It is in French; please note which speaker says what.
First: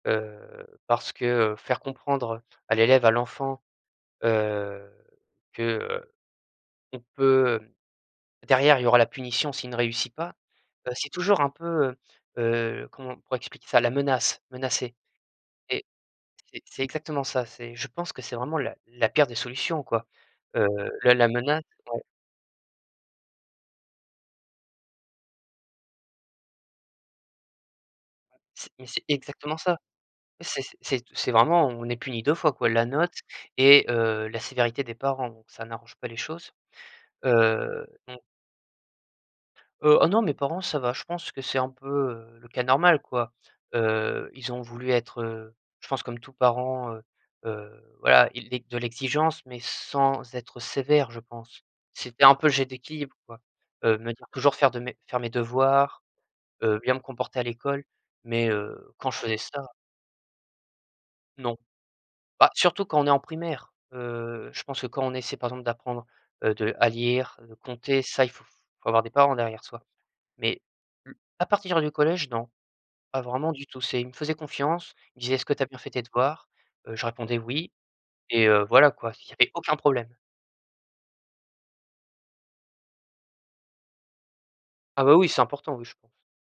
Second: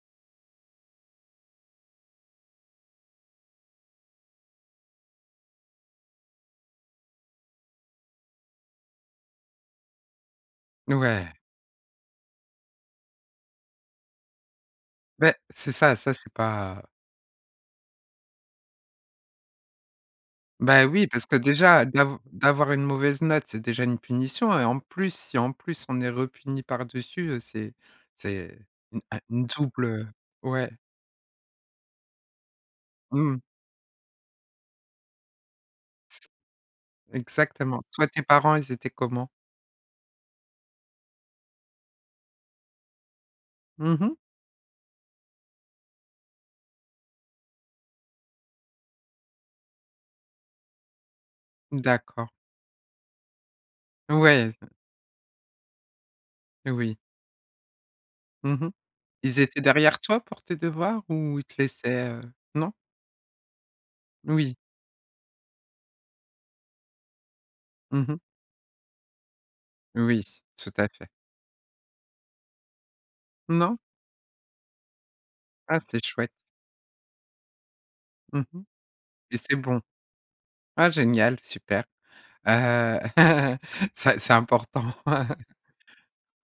Speaker 1: Heu, parce que, heu, faire comprendre à l'élève, à l'enfant, heu, que, heu qu'on peut, heu derrière il y aura la punition, s'il ne réussit pas, bah, c'est
Speaker 2: Ouais.
Speaker 1: toujours un peu, heu heu comment on pourrait expliquer ça, la menace, menacer
Speaker 2: Beh c'est
Speaker 1: et
Speaker 2: ça, ça c'est
Speaker 1: c'est
Speaker 2: pas,
Speaker 1: c'est
Speaker 2: heu
Speaker 1: exactement ça, c'est je pense que c'est vraiment la la pire des solutions, quoi, heu,
Speaker 2: Bah, oui
Speaker 1: la
Speaker 2: parce
Speaker 1: la
Speaker 2: que
Speaker 1: menace
Speaker 2: déjà
Speaker 1: donc
Speaker 2: dav d'avoir une mauvaise note, c'est déjà une punition et en plus, si en plus on est re puni par dessus, heu, c'est c'est
Speaker 1: C'est mais c'est
Speaker 2: un une
Speaker 1: exactement ça.
Speaker 2: double, heu
Speaker 1: C'est
Speaker 2: ouais.
Speaker 1: c'est c'est vraiment, heu on est puni 2 fois quoi, la note
Speaker 2: Mmh mh.
Speaker 1: et heu, la sévérité des parents. Donc ça n'arrange pas les choses,
Speaker 2: Exactement,
Speaker 1: heu,
Speaker 2: toi
Speaker 1: on
Speaker 2: tes parents ils étaient comment?
Speaker 1: Heu, oh non mes parents ça va, je pense que c'est un peu, heu, le cas normal, quoi,
Speaker 2: Mmh mh.
Speaker 1: heu, ils ont voulu être, heu, je pense comme tout parent, heu heu, voilà. Ils di de l'exigence mais sans être sévère, je pense. C'était
Speaker 2: D'accord.
Speaker 1: un peu le jeu d'équilibre quoi, heu, me dire toujours
Speaker 2: Ouais.
Speaker 1: faire de mes faire mes devoirs, heu, bien
Speaker 2: Oui.
Speaker 1: me comporter à l'école, mais
Speaker 2: Mmh mh.
Speaker 1: heu, quand je faisais
Speaker 2: Ils étaient
Speaker 1: ça
Speaker 2: derrière toi pour tes devoirs ou ils te
Speaker 1: Non.
Speaker 2: laissaient, heu
Speaker 1: Bah,
Speaker 2: non?
Speaker 1: surtout quand on est en primaire, heu,
Speaker 2: Oui.
Speaker 1: je pense que quand on essaie par, exemple, d'apprendre, heu de à lire, de compter,
Speaker 2: Mmh mh.
Speaker 1: ça, il faut avoir des parents derrière soi.
Speaker 2: Oui,
Speaker 1: Mais
Speaker 2: tout à fait.
Speaker 1: le à partir du collège non, pas vraiment du
Speaker 2: Non?
Speaker 1: tout. C'est il me faisait confiance, il me disait: «Est-ce que tu as bien
Speaker 2: Ah
Speaker 1: fait tes
Speaker 2: c'est chouette!
Speaker 1: devoirs?» Heu, je répondais: «Oui»
Speaker 2: Mmh
Speaker 1: et
Speaker 2: mh
Speaker 1: heu, voilà quoi, il y
Speaker 2: et
Speaker 1: avait
Speaker 2: c'est
Speaker 1: aucun
Speaker 2: bon?
Speaker 1: problème.
Speaker 2: Ah génial super, heu, c'est c'est important.
Speaker 1: Ah bah, oui c'est important oui, je pense.